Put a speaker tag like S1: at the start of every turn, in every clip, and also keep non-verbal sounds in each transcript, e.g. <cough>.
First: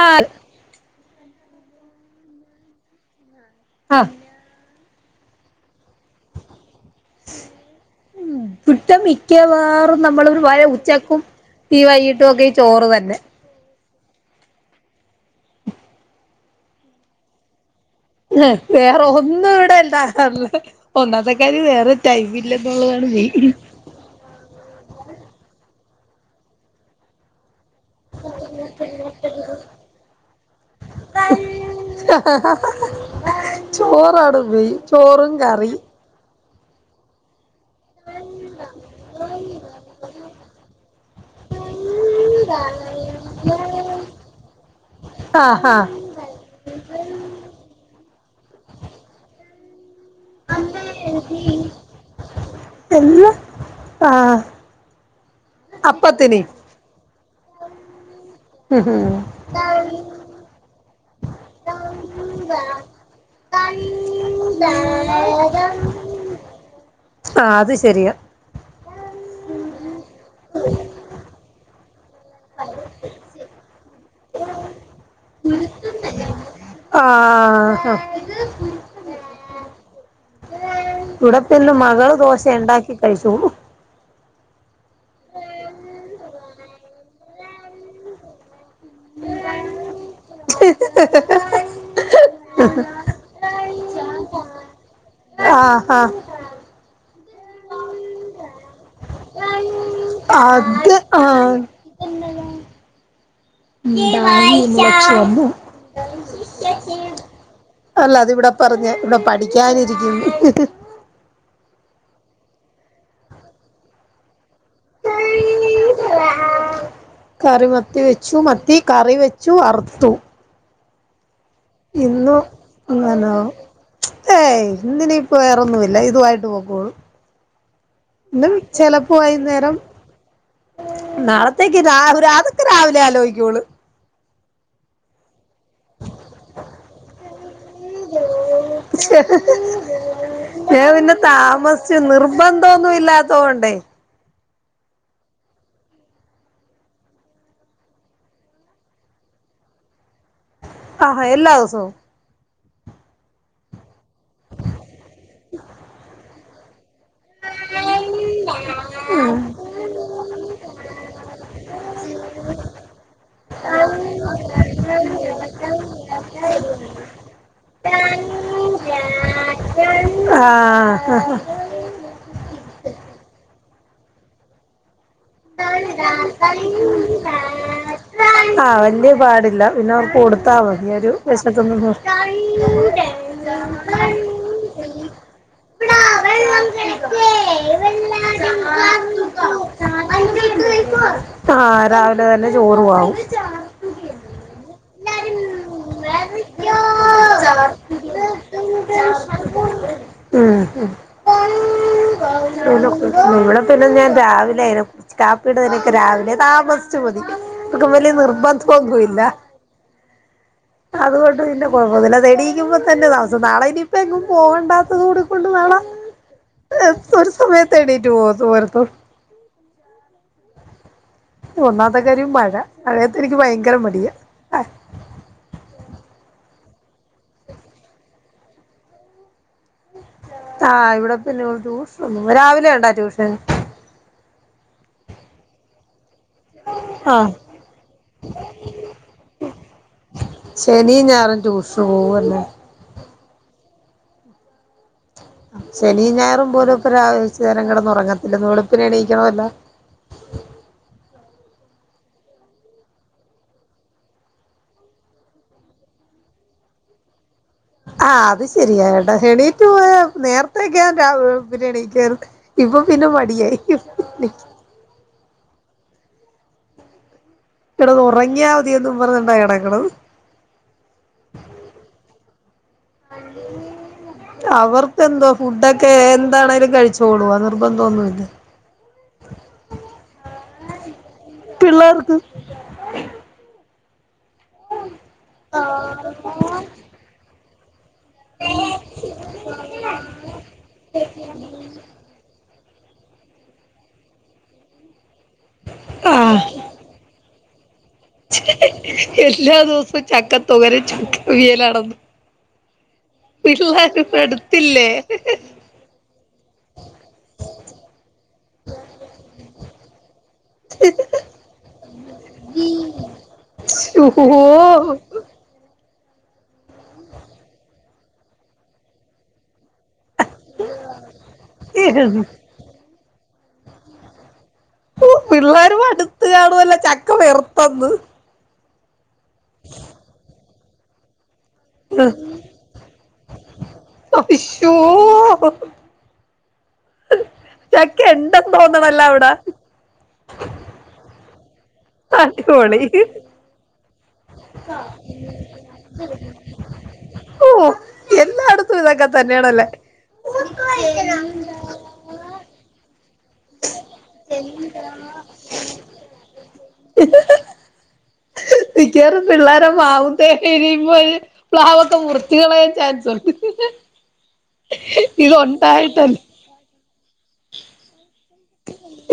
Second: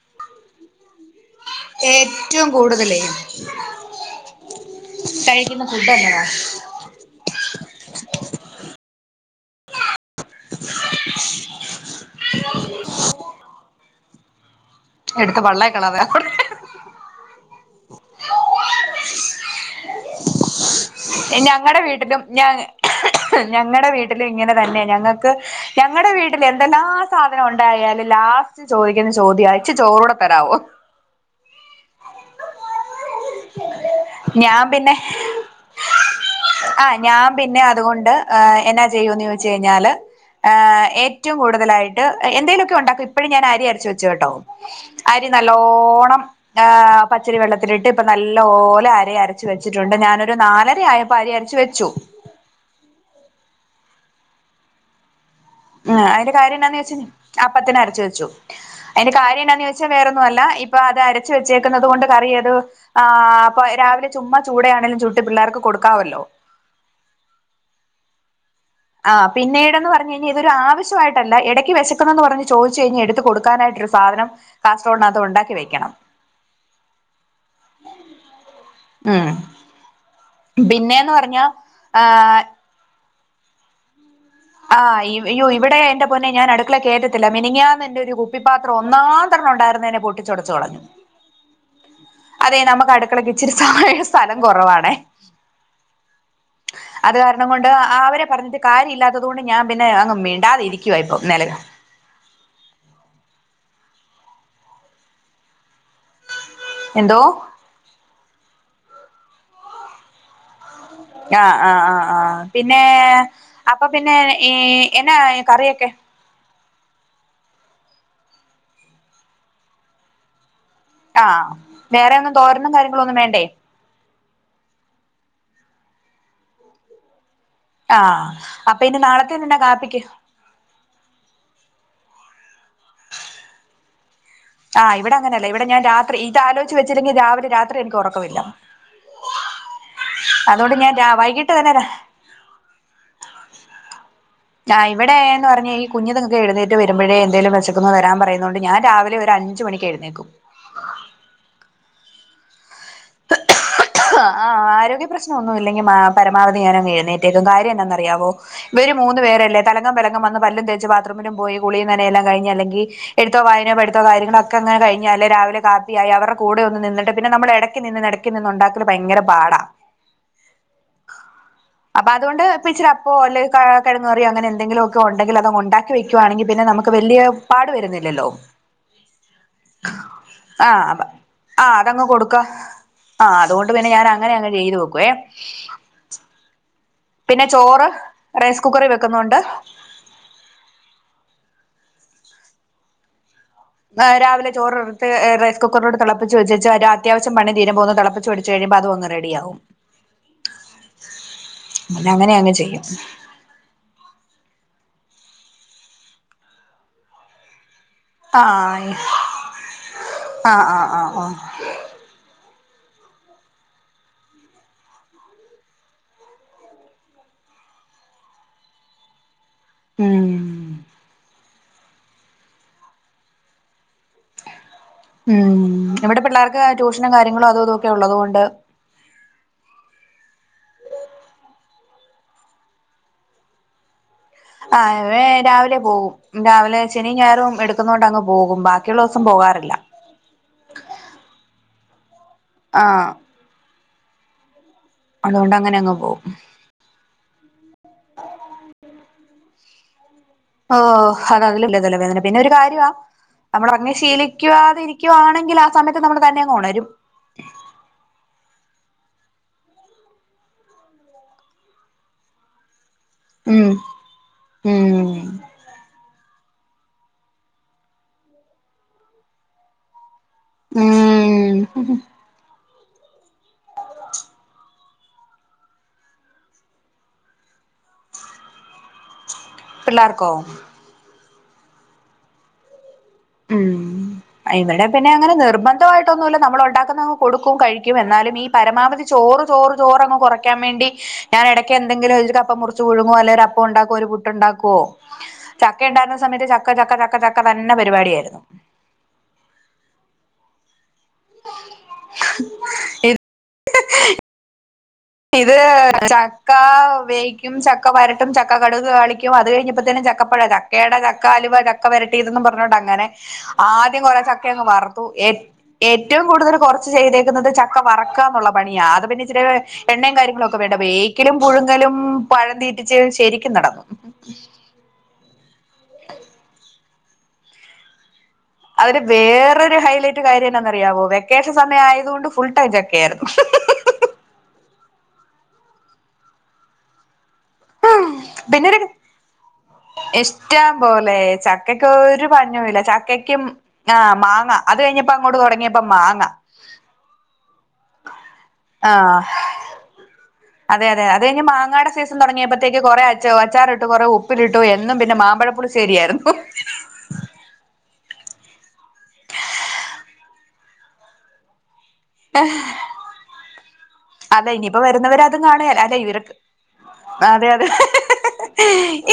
S1: ആഹ്
S2: ഏറ്റവും കൂടുതലേ
S1: ആഹ്
S2: കഴിക്കുന്ന ഫുഡ്‌ എന്നതാ
S1: ഫുട്ട് മിക്കവാറും നമ്മള് ഒര് വഴെ ഉച്ചക്കും ഈ വൈകീട്ടും ഒക്കെ ഈ ചോറ് തന്നെ
S2: എടുത്ത് വള്ളായിക്കളാതെ <unintelligible>
S1: <unintelligible> വേറെ ഒന്നും ഇവിടെല്ല ഉണ്ടാക്കാറില്ല ഒന്നാമത്തെ കാര്യം
S2: ഞങ്ങടെ
S1: വേറെ
S2: വീട്ടിലും
S1: ടൈമ
S2: ഞാ
S1: ഇല്ല എന്നുള്ളതാണ് മെയ്ൻ
S2: ഞങ്ങടെ ഇങ്ങനെ തന്നെയ ഞങ്ങക്ക് ഞങ്ങളുടെ വീട്ടിൽ എന്തെല്ലാ സാധനം ഉണ്ടായാലും ലാസ്റ്റ് ചോദിക്കുന്ന ചോദ്യം ഇച്ച് ചോറൂടെ തരമോ
S1: ചോറാണ്
S2: ഞാൻ
S1: മെയിൻ
S2: പിന്നെ
S1: ചോറും കറി
S2: ആഹ് ഞാൻ പിന്നെ അതുകൊണ്ട് എന്നാ ചെയ്യുന്ന ചോദിച്ച കഴിഞ്ഞാല് ഏ് ഏറ്റവും കൂടുതലായിട്ട് എന്തേലുമൊക്കെ ഉണ്ടാക്കും ഇപ്പോഴും ഞാൻ ആരി അരച്ച വച്ച കേട്ടോ അരി
S1: ആഹ് ആഹ്
S2: നല്ലോണം പച്ചരി വെള്ളത്തിലിട്ട് ഇപ്പൊ നല്ല ഓലെ അരി അരച്ച വെച്ചിട്ടുണ്ട് ഞാൻ ഒരു നാലരയപ്പോ അരി അരച്ചു വെച്ചു.
S1: എന്ത ആഹ്
S2: ഉ അതിന്റെ
S1: അപ്പത്തിന്
S2: കാര്യം എന്താന്ന് വെച്ച അപ്പത്തിന് അരച്ച വെച്ചു
S1: ഉം
S2: അതിന്റെ
S1: ഉം
S2: കാര്യം എന്താന്ന് വെച്ചാ വേറൊന്നും അല്ല ഇപ്പൊ അത് അരച്ച വെച്ചേക്കുന്നത് കൊണ്ട് കറിയത് ആ് അപ്പൊ രാവിലെ ചുമ് ചൂടയാണെങ്കിലും ചൂട്ട് പിള്ളേർക്ക് കൊടുക്കാമല്ലോ
S1: ആഹ അത് ശരിയ
S2: ആ പിന്നീട് പറഞ്ഞഞ് കഴിഞ്ഞ ഇതൊ ആവശ്യമായിട്ടല്ല ഇടക്ക് വിശക്കുന്നു എന്ന് പറഞ്ഞ് ചോദിച്ചു കഴിഞ്ഞാ എടുക്കായിട്ട് സാധനം കാസറ്റർബോഡിനകത്ത് ഉണ്ടാക്കി വെക്കണം.
S1: ആഹഹ്
S2: ആഹ്
S1: ഇവിടപ്പന്നന്ന് മകള്
S2: ആഹ്
S1: ദോശ ഉണ്ടാക്കി കഴിച്ചു
S2: ആഹ് ഇവിടെ എ്ന്റെ പൊന്നെ ഞൻ അടുക്കള കേട്ടത്തില്ല മിനിങ്ങാന്ന് എന്റെ ഒരു പാത്രം ഒന്നാം തവണം ഉണ്ടായിരുന്നതിനെ പൊട്ടിച്ചുടച്ച്കളഞ്ഞു അതെ നമുക്ക്ടുത്ത് മക്കളൊക്കെ ഇച്ചിരിച്ചമയ സ്ഥലം കുറവാണേ
S1: ആഹ് ആഹ
S2: അത് കാരണം കൊണ്ട് അവരെ പറഞ്ഞിട്ട് കാര്യമില്ലാ അതുകൊണ്ട് ഞാൻ പിന്നെ അങ്ങ് മിണ്ടാതെ ഇരിക്കുവ ഇപ്പം നിലക
S1: എല്ലച്ച അന്നു <inaudible>
S2: എന്തോ
S1: അല്ല അത് ഇവിടെ പറഞ്ഞ ഇവിടെ പഠിക്കാനിരിക്കും
S2: ആഹ് ആഹ് ആഹ് ആഹ് പിന്നെ അപ്പൊ പിന്നെ ഈ എന്നാ കറിയൊക്കെ
S1: കറിമത്തി വെച്ചു മത്തി കറി വെച്ചു അറുത്തു
S2: ആ വേറെയ ഒന്നും തോരണും കാര്യങ്ങളും ഒന്നും
S1: ഇങ്ങനെ
S2: വേണ്ടേ
S1: ഏയ് എന്തിന ഇപ്പ വേറൊന്നുമ ഇല്ല ഇതുായിട്ട് പോൊക്കുള്ളു
S2: ആഹ്
S1: പി
S2: അപ്പൊ ഇനി
S1: ചെിലപ്പോ
S2: നാളത്തേനെന്നാ
S1: വൈകുന്നേരം
S2: കാപ്പിക്ക്
S1: നാളത്തേക്ക് അതൊക്കെ രാവിലെ ആലോചിക്കളൂ
S2: ആഹ് ഇവിടെ അങ്ങനെയല്ലേ ഇവിടെ ഞാൻ രാത്രി ഇത് ആലോചച്ച് വെച്ചില്ലെങ്കിൽ രാവിലെ രാത്രി എനിക്ക് ഉറക്കമില്ല
S1: <inaudible>
S2: അതുകൊണ്ട്
S1: ഞാൻ
S2: രാ
S1: പിന്നെ
S2: വൈകിട്ട് തന്നെ രാ
S1: താമസിച്ചു നിർബന്ധംന്നും ഇല്ലാത്തോൊണ്ടേ
S2: <inaudible> ഞാ ഇവിടെയ എന്ന് പറഞ്ഞ ഈ കുഞ്ഞു നിങ്ങൾ എഴുന്നേറ്റ് വരുമ്പഴേ എന്തേലും വിശക്കന്ന് തരാൻ പറയുന്നുണ്ട് ഞൻ രാവിലെ ഒരു അഞ്ച മണി എഴുന്നേക്കും
S1: ആഹാ എല്ലാ ദിവസവും
S2: ആ ആരോഗ്യ പ്രശ്ന ഒന്നും ഇല്ലെങ്കിൽ പരമാവധി ഞാനും എഴുന്നേറ്റേക്കും കാര്യം എന്താന്നറിയാവോ ഇവര്
S1: ഉം
S2: മൂന്നുപേരല്ലേ തലംലങ്ക വന്ന് പല്ലും തേച്ച് ബാത്റൂമിലും പോയി കുളിയും തന്നെല്ലാംഴിഞ്ഞ് അല്ലങ്കിൽ എടുത്തോ വായനോ പഠത്തോ കയങ്ങളൊക്കെങ്ങനെ കഴിഞ്ഞാ അല്ലെ രിലെപ്പിയായി അവടെൂടെ ഒന്ന് നിിട്ട് പിന്നെ നമ്മൾ ഇടക്ക് നിന്ന് ഇടക്ക് നിന്ന് ഉണ്ടാക്കല് ഭയങ്കര പാടാ
S1: ആഹ് ഹാ ഹാ
S2: അപ്പൊ അതുകൊണ്ട്ന്നെച്ചില അപ്പോ അല്ല കിങ്ങറിയ അങ്ങനെ എന്തെങ്കിലും ഉണ്ടെങ്കിൽ അത് ഉണ്ടാക്കി വെക്കുവാണെങ്കിൽ പിന്നെ നമുക്ക് വലിയ പാട് വരുന്നില്ലല്ലോ
S1: ആഹ് വല്യ പാടില്ല പിന്നെ അവർക്ക് കൊടുത്താൽ മതി
S2: ആഹ്
S1: ഒരു
S2: ആഹ്
S1: വിശത്തൊന്നും
S2: അതങ്ങ് കൊടുക്ക ആഹ് അതുകൊണ്ട്
S1: ന
S2: പിന്നെ ഞാൻ അങ്ങനെ അങ്ങ് ചെയ്തു വെക്കുവേ
S1: ഇ അവ ന <unintelligible>
S2: പിന്നെ ചോറ് റൈസ് കുക്കറി വെക്കുന്നുണ്ട്
S1: ആഹ് രാവിലെ തന്നെ ചോറ ആവും
S2: എ രാവിലെ ചോറടുത്ത് റൈസ് കുക്കറോട് തിളപ്പി വെച്ച് അത്യാവശ്യ പണ തീരെം പോകന്ന് തിപ്പിച്ച് വെു കഴിയുമ്പോ അത് അങ് റെഡിയാവും പിന്നെ അങ്ങനെ അങ്ങ് ചെയ്യും
S1: ഉം ഇവിടെ പിന്നെ ഞാൻ രാവിലെ അയി കാപ്പീടക്കെ രാവിലെ താമസിച്ച മതി
S2: ആഹ്
S1: നിർബന്ധന്നുല്ല
S2: ആഹ് ആഹ് ആഹ് ആഹ്
S1: അതോണ്ട് പിന്നെ ഇ പുതില തെടിക്കുമ്പോ തന്നെ ദിവസം നാളെ ഇനിയിപ്പൊ എങ്ങും പോകണ്ടാത്തത് കൂടിക്കൊണ്ട് പോണം ഒരു സമയത്തെണീ പോത്ത <unintelligible>
S2: ഉം <inaudible>
S1: ഒന്നാത്തെ കാര്രി മഴ മഴയത്ത് എനിക്ക് ഭയങ്കര മടിയ
S2: ഉം ഇവിടെ പിള്ളേർക്ക് ട്യൂഷനും കാര്യങ്ങളും അതും ഇതൊക്കെ ഉള്ളതുകൊണ്ട്
S1: ആഹ് ഇവിടെ പിന്നെ ട്യൂഷൻ ഒന്ന രാവിലെ വണ്ട ട്യൂഷൻ
S2: ആ രാവിലെ പോകും രാവിലെ ശനി
S1: ആഹ്
S2: ഞായറും എടുക്കുന്നോട്ട് അങ്ങ് പോകും ബാക്കിയുള്ള ദിവസം പോകാറില്ല.
S1: ശനിയും ഞയറും ടു ഷൂവല്ലേ?
S2: ആഹ് അതുകൊണ്ട് അങ്ങനെ അങ്ങ്
S1: ശനിം
S2: പോകും
S1: ഞായറും പോലഒക്കെ ആവേശ കൊറച്ചേരാം കിടന്ന് ഉറങ്ങത്തില്ലന്ന് വെളുപ്പിനെ എണീക്കണല്ലോ
S2: ഓ അത് അതിലും വലിയ തലവേദന പിന്നെ ഒരു കാര്യവാ നമ്മൾ അങ്ങ് ശീലിക്കാതെ ഇരിക്കുകവാണെങ്കിൽ ആ സമയത്ത് നമ്മൾ തന്നെങ് ഉണരും.
S1: ആഹ് അത് ശരിയട്ടാ എണീറ്റ് നേരത്തേക്കെൻ പിന്നെ എണീക്കെര്ന്ന്. ഇപ്പൊ പിന്നെ മടിയായി
S2: ഉം ഉം
S1: കിടന്ന് ഉറങ്ങിയാ മതിയെന്നും പറഞ്ഞോണ്ടാ കിടക്ക്ണത്.
S2: ഉം
S1: <unintelligible> അവർക്ക് എന്തോ ഫുഡൊക്കെ എന്താണേലും കഴിച്ചോളും അത് നിർബന്ധംഒന്നുംഇല്ല.
S2: പിള്ളർക്കോ
S1: പിള്ളർക്ക്
S2: ഉം ഇവിടെ പിന്നെ അങ്ങനെ നിർബന്ധമായിട്ടൊന്നുമല്ല നമ്മൾ ഉണ്ടാക്കുന്നങ്ങ് കൊടുക്കും കഴിക്കും. എന്നാലും ഈ പരമാവധി ചോറ് ചോറ് ചോറ് കുറക്കാൻ വേണ്ടി ഞാന ഇടക്ക് എന്തെങ്കിലും ഒരു കപ്പ മുറി ഴുങ്ങോ അല്ലെങ്കിൽ ഒര് അപ്പഉണ്ടാക്കോ ഒരു പുട്ട് ഉണ്ടാക്കുവോ ചക്ക ഉണ്ടായിരുന്ന
S1: ആഹ്
S2: സമയത്ത് ചക്ക ചക്ക ചക്ക ഒക്കെത്തന്നെ പരിപാടിയായി.
S1: എല്ലാ ദിവസവും ചക്ക തോരൻ ചക്ക അവിയലാണന്ന്
S2: ഈ
S1: പിള്ളേർപ്പോടുത്തില്ലേ
S2: ഇത് ചക്ക വേ ചക്ക വരട്ടും ചക്ക കടക്ക് താളിക്കും അത് കഴിഞ്ഞപ്പോ തന്നെ ചക്ക അപ്പഴ ചക്കയുടെ ചക്ക അലുവ ചക്ക വരട്ടിയതന്ന് പറഞ്ഞോട്ടെ അങ്ങനെ. ആദ്യം
S1: ശോ
S2: കൊറെ ചക്കഅങ്ങ് വറുത്തുഏ. ഏറ്റവും കൂടുതൽ കുറച്ച് ചെയ്തേക്കുന്നത് ചക്ക വറക്കന്നുള്ള പണിയാ അത് പിന്നെ ഇച്ചരി എണ്ണയും കാര്യങ്ങളും ഒക്കെ ക്കെ വേവിക്കലും പുഴുങ്ങലും പഴം തീറ്റിച്ച് ശരിക്കും നടന്നു.
S1: ഉം പിള്ളേര് മടുത്ത് കാണുവല്ലോ ചക്ക വെറുത്തന്ന്.
S2: അതിന് വേറൊരു ഹൈലൈറ്റ് കാര്യം എന്താന്ന് അറിയാവോ വെക്കേഷൻ സമയം ആയതുകൊണ്ട് ഫുൾ ടൈം ചക്ക ആയിരുന്നു.
S1: ഓ ഇശ്വോ ചക്ക ഉണ്ടെന്ന്
S2: പിന്നൊരു
S1: തോന്നണല്ലോ അവിടെ.
S2: ഇഷ്ടം പോലെ ചക്കക്ക് ഒരു പഞ്ഞുംയില്ല
S1: അടിപൊളി
S2: ചക്കക്കും. ആഹ് മാങ്ങ അത് കഴിഞ്ഞപ്പ അങ്ങോട്ട് തുടങ്ങിയപ്പോ മാങ്ങ.
S1: ഓ എന്നാട
S2: ആഹ്. അതെയതെ, അതെയ്ഞ്ഞ് മാങ്ങാടെ സീസൻ തൊടങ്ങിയപ്പൊത്തേക്ക് കൊറെ അച്ച അച്ചാറ്. ട്ട് കൊറെ ഉപ്പിലിട്ടു. എന്നും പിന്നെ മാമ്പഴപ്പുളിശ്ശേരിയാര്ന്നു.
S1: <unintelligible> മിക്ക്യാറും പിള്ളേരെ മാവുത്തെ എരിയും പോലെ. പ്ലാവൊക്കെ മുറിച്ച്കളയാൻ ചാൻസുണ്ട്.
S2: അതെ. ഇനിയിപ്പോ വരുന്നവര് അതും കാണുകേല. അല്ല ഇവര്ക്ക് ആഹ്, അതെ, അതെ.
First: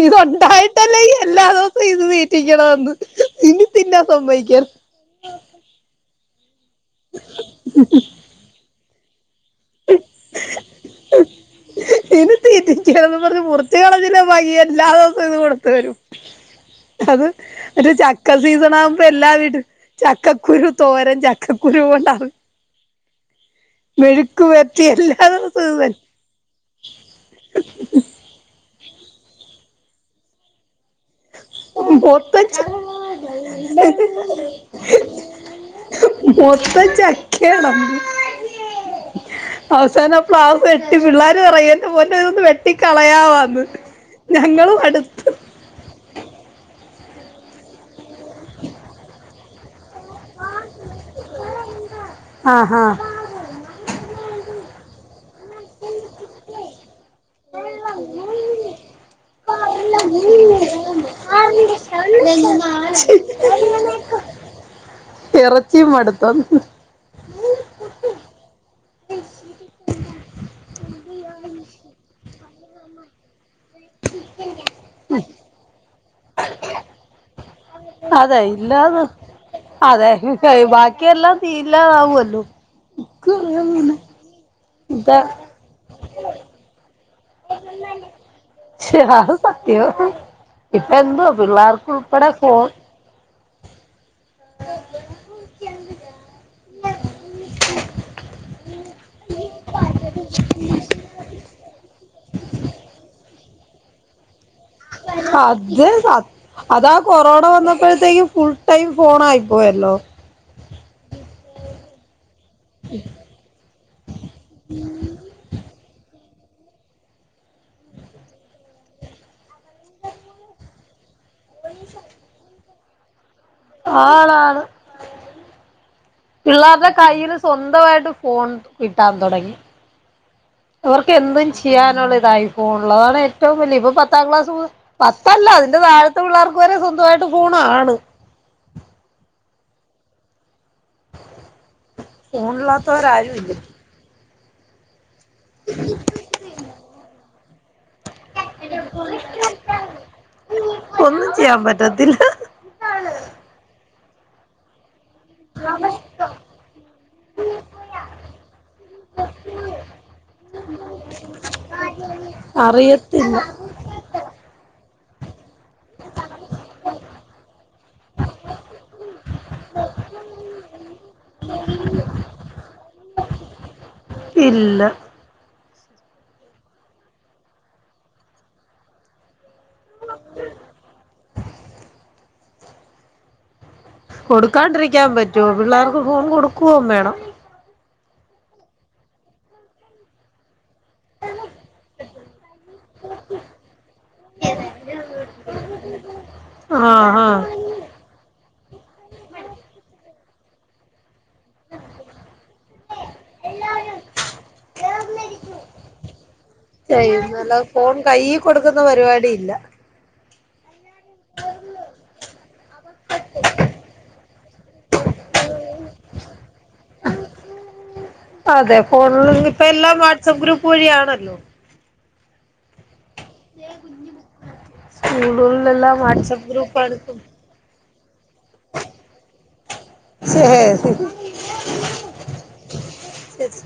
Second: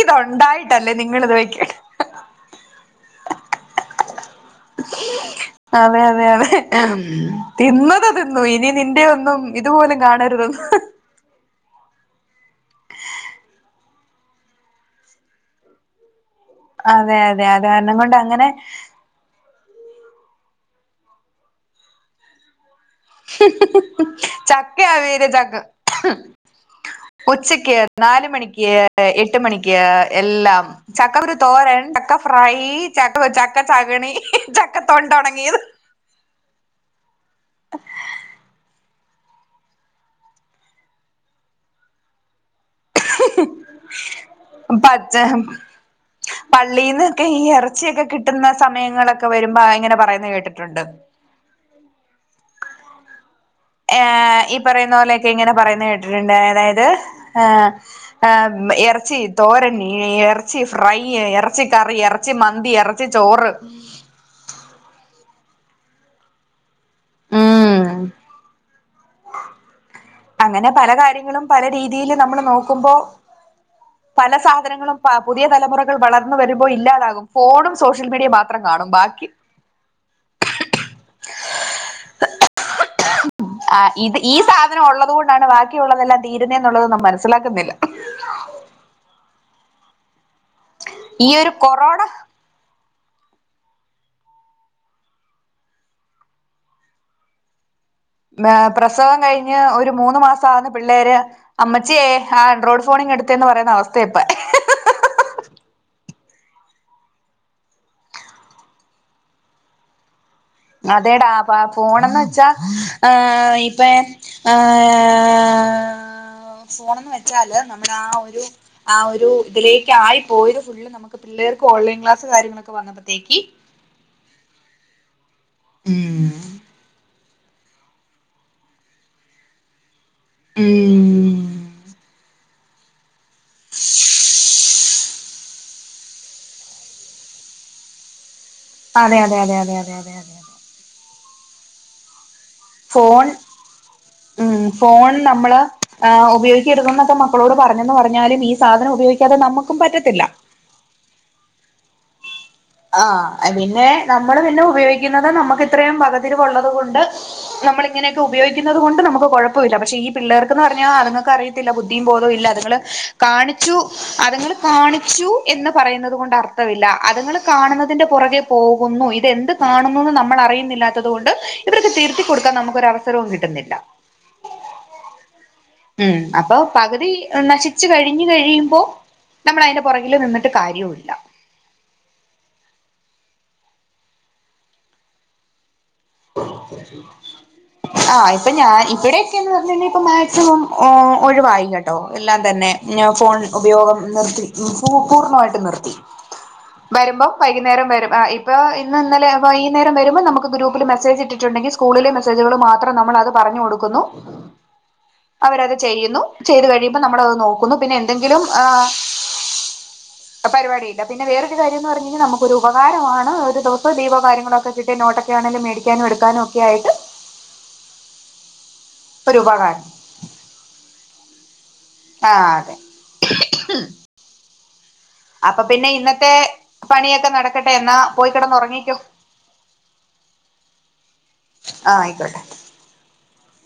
S2: ഇതൊണ്ടായിട്ടല്ലേ നിങ്ങളിത് വെയ്ക്ക
S1: <unintelligible> തീറ്റിയ്ക്കണോന്ന് ഇനി തിന്നാൻ സമ്മയ്ക്കെ.
S2: അതെ, അതെ, അതെ തിന്നത് തിന്നു. ഇനി ഇതിന്റെ ഒന്നും ഇത്പോലും കാണരുതെന്ന്.
S1: ഇനി തിരിക്കര്തെന്നും പർഞ്ഞ് മുറിച്ചുകളഞ്ഞില്ലെ വയ്യ് അല്ലാതൊന്ന് <unintelligible> കൊട്ത് വരും.
S2: അതെ
S1: അത്
S2: അതെ
S1: മറ്റേ
S2: കാരണം കൊണ്ട്
S1: ചക്ക
S2: അങ്ങനെ
S1: സീസണാവു ഇപ്പ എല്ലാ വീട്ടും ചക്കക്കുരു തോരൻ, ചക്കക്കുരു ഉണ്ടാവു വരട്ടി എല്ലാ
S2: ചക്കയവിയല്, ചക്ക്
S1: ദിവസവും ഇത് തന്നെ
S2: ഉച്ചയ്ക്ക്, നാല് മണിയ്ക്ക്, എട്ട് മണിയ്ക്ക്, എല്ലാം. ചക്ക കുരു തോരൻ, ചക്ക
S1: മൊത്തം
S2: ഫ്രൈ,
S1: ച
S2: ചക്ക ചക്ക ചക്ണി, ചക്ക തൊണ്ടൊണങ്ങിയത്.
S1: മൊത്തം ചക്ക്യാണ്. അവസാനം പാവം വെട്ടി. പിള്ളാര് പറയാണെന്റെ പൊന്നോ ഒന്ന് വെ വെട്ടി കളയാവാന്ന്. ഞങ്ങളും മട്ത്ത്.
S2: പള്ളീന്ന്ക്കെ ഈ എറച്ചിയൊക്കെ കിട്ട്ന്ന സമയങ്ങളൊക്കെ വെരുമ്പൊ ആഹ് അങ്ങനെ പറയുന്ന കേട്ടിട്ടുണ്ട്.
S1: ആഹ്, ഹാഹ്
S2: ഏഹ്, ഈ പറയുന്ന പോലെയൊക്കെ ഇങ്ങനെ പറയുന്നെ കേട്ടിട്ട്ണ്ട്. അതായത് ഏഹ്, ആഹ്, മ് എർച്ചി തോരൻ, എറച്ചി ഫ്രൈ, എറ ച്ചി കറി, എറച്ചി മന്തി, എറച്ചി ചോറ്.
S1: ഇറച്ചിയും മടുത്തന്ന്.
S2: ഉം അങ്ങനെ പല കാര്യങ്ങളും പല രീതിയില് നമ്മള് നോക്കുമ്പോ പല സാധനങ്ങളും പ പുതിയ തലമുറകൾ വളർന്നു വരുമ്പോ ഇല്ലാതാകും. ഫോണും സോഷ്യൽ മീഡിയ
S1: അതെ
S2: മാത്രം കാണും.
S1: ഇല്ലാതെ
S2: ബാക്കി
S1: അതെ, <unintelligible> ബാക്കിയെല്ലാം തീ ഇല്ലാതാവുവല്ലോ
S2: ആഹ്, ഇത് ഈ സാധനം
S1: ഇതാ
S2: ഒള്ളതുകൊണ്ടാണ് വാക്കിയുള്ളതെല്ലാം തീരുന്നെന്നുള്ളതൊന്നും മനസ്സിലാക്കുന്നില്ല.
S1: ശെടാ അത് സത്യം. ഇപ്പ എന്തോ
S2: ഈ ഒരു
S1: പിള്ളേർക്കു
S2: കൊറോണ
S1: ഉൾപ്പെടെ ഫോൺ <unintelligible>
S2: ആഹ്, പ്രസവം കഴിഞ്ഞ് ഒരു മൂന്ന് മാസാവുന്നെ പിള്ളേരെ അമ്മച്ച്യേ ആൻഡ്രോഡ് ഫോണിങ്ങെടുത്തേന്ന് പറയുന്ന അവസ്ഥയാ ഇപ്പ
S1: അത് അ അതാ കൊറോണ വന്നപ്പോഴത്തേക്കും ഫുൾ ടൈം ഫോണായി പോയല്ലോ.
S2: അതേടാ ഫ ഫോണെന്ന് വെച്ചാ ഏഹ്, ഇപ്പെ ഏഹ്. ഏ ഫോണന്ന് വെച്ചാല്, നമ്മടെ ആഹ് ഒരു ആഹ് ഒരു ഇതിലേയ്ക്കായിപ്പോയ്ത് ഫുള്ള് നമക്ക് പിള്ളേർക്ക് ഓൺലൈൻ ക്ലാസ്സ്‌ കാര്യങ്ങളൊക്കെ വന്നപ്പത്തേയ്ക്ക്
S1: ആണാണ്.
S2: ഉം.
S1: പിള്ളാര്ടെ കയ്യില് സ്വന്തവായിട്ട് ഫോൺ കിട്ടാൻ തൊടങ്ങി. അവർ എന്തും ചെയ്യാനുള്ള ഇതായി ഫോൺള്. അതാണ് ഏറ്റവും വല്യ ഇപ്പം പത്താം ക്ലാസ് മു പത്തല്ല അതിന്റെ താഴത്തെ പിള്ളാർക്ക് വെരെ സ്വന്തവായിട്ട് ഫോണാണ്.
S2: അതെ അതെ അതെ അതെ അതെ യതെ യതെ യതെ ഫോൺ
S1: ഫോണ്ള്ളാത്തവരാരു ഇല്ല <unintelligible>
S2: ഉം ഫോൺ നമ്മള് ആഹ്, ഉപയോഗിക്കരുതെന്നൊക്കെ മ ക്കളോട് പറഞ്ഞെന്ന് പറഞ്ഞാലും ഈ സാധനം ഉപയോഗിക്കാതെ നമ്മക്കും പറ്റത്തില്ല.
S1: ഒന്നും ചെയ്യാൻ പറ്റത്തില്ല
S2: ആഹ് പിന്നെ നമ്മള് പിന്നെ ഉപയോഗിക്കുന്നത് നമ്മുക്ക് ഇത്രയും വകതിരിവുള്ളത് കൊണ്ട് നമ്മളിങ്ങനെയൊക്കെ ഉപോഗിക്കുന്നതുകൊണ്ട് നമുക്ക് കുഴപ്പമില്ല പക്ഷെ ഈ പിള്ളേർക്കെന്ന് പറഞ്ഞാ അതങ്ങൾക്ക് അറിയത്തില്ല ബുദ്ധിയും ബോധവുമില്ല
S1: അറിയത്തില്ല
S2: ച്ചു അതങ്ങള് കാണിച്ചു എന്ന് പറയുന്നത് കൊണ്ട് അർത്ഥമില്ല അതങ്ങള് കാണുന്നതിന്റെ പുറകെ പോകുന്നു ഇതെന്ത് കാണുന്നു എന്ന് നമ്മൾ അറിയുന്നില്ലാത്തതു കൊണ്ട് ഇവർക്ക് തിരുത്തി കൊടുക്കാൻ നമുക്കൊരു അവസരവും കിട്ടുന്നില്ല
S1: ഇല്ല
S2: ഉം അപ്പൊ പകുതി നശിച്ചു കഴിഞ്ഞു കഴിയുമ്പോ നമ്മൾ അതിന്റെ പുറകിൽ നിന്നിട്ട് കാര്യവുമില്ല
S1: കൊടുക്കാണ്ടിരിക്കാൻ പറ്റൊ പിള്ളേർ
S2: ആഹ് ഇപ്പൊ ഞാൻ ഇവടൊക്കെന്ന് പറഞ്ഞു കഴിഞ്ഞ ഇപ്പൊ മാക്സിമം ഓ ഒഴിവായി കേട്ടോ എല്ലാം തന്നെ ഞാ ഫോൺ ഉപയോഗം നിർത്തി പൂർണ്ണമായിട്ട് നിർത്തി
S1: ആഹ്
S2: വരുമ്പോം
S1: ആഹ്
S2: വൈകുന്നേരം വരും ഇപ്പൊ ഇന്ന് ഇന്നലെ വൈകുനേരം വരുമ്പോ നമുക്ക് ഗ്രൂപ്പിൽ മെസ്സേജ് ഇട്ടി ട്ട് ണ്ടെങ്കിൽ സ്കൂളിലെ മെസ്സേജുകൾ മാത്രം നമ്മൾ അത് പറഞ്ഞു കൊടുക്കുന്നു അവരത് ചെയ്യുന്നു ചെയ്ത് കഴിയുമ്പോൾ നമ്മൾത്
S1: ചെയ്യുന്നല്ല
S2: നോക്കുന്നു
S1: ഫോൺ
S2: പിന്നെ
S1: കയ്യിൽ
S2: എന്തെങ്കിലും ആ
S1: കൊടുക്കുന്ന പരിപാടി ഇല്ല
S2: പരിപാടിയില്ല പിന്നെ വെറെ ഒരു കര്യം പറഞ്ഞു കഴിഞ്ഞാ നമുക്ക് ഒരു ഉപകാരമാണ് ഒരു ദിവസ ലിവോ കാര്ങ്ങളേ ഒകെ ട്ടെ നോട്ടൊക്കെ ആണേലും മേടിക്കാനും എടുക്കാനും ഒക്കൊയിട്ട്
S1: അതെ
S2: ഒരു
S1: ഫോണിൽ ഇപ്പ
S2: ഉപകാരം
S1: എല്ലാം വാട്സആപ്പ് ഗ്രൂപ്പ് വഴിയാണല്ലോ
S2: ആഹ് ഉ അപ്പൊ പിന്നെ
S1: സ്കൂളുകളിലെല്ലാം
S2: ഇന്നത്തെ
S1: വാട്സആപ്പ് ഗ്രൂപ്പാണ് ഇപ്പം
S2: പണിയൊക്കെ നടക്കട്ടെ എന്നാ പോയി കിടന്നുറങ്ങിക്കോ
S1: ഷേ <unintelligible>
S2: ആഹ് ആയിക്കോട്ടെ
S1: ശരി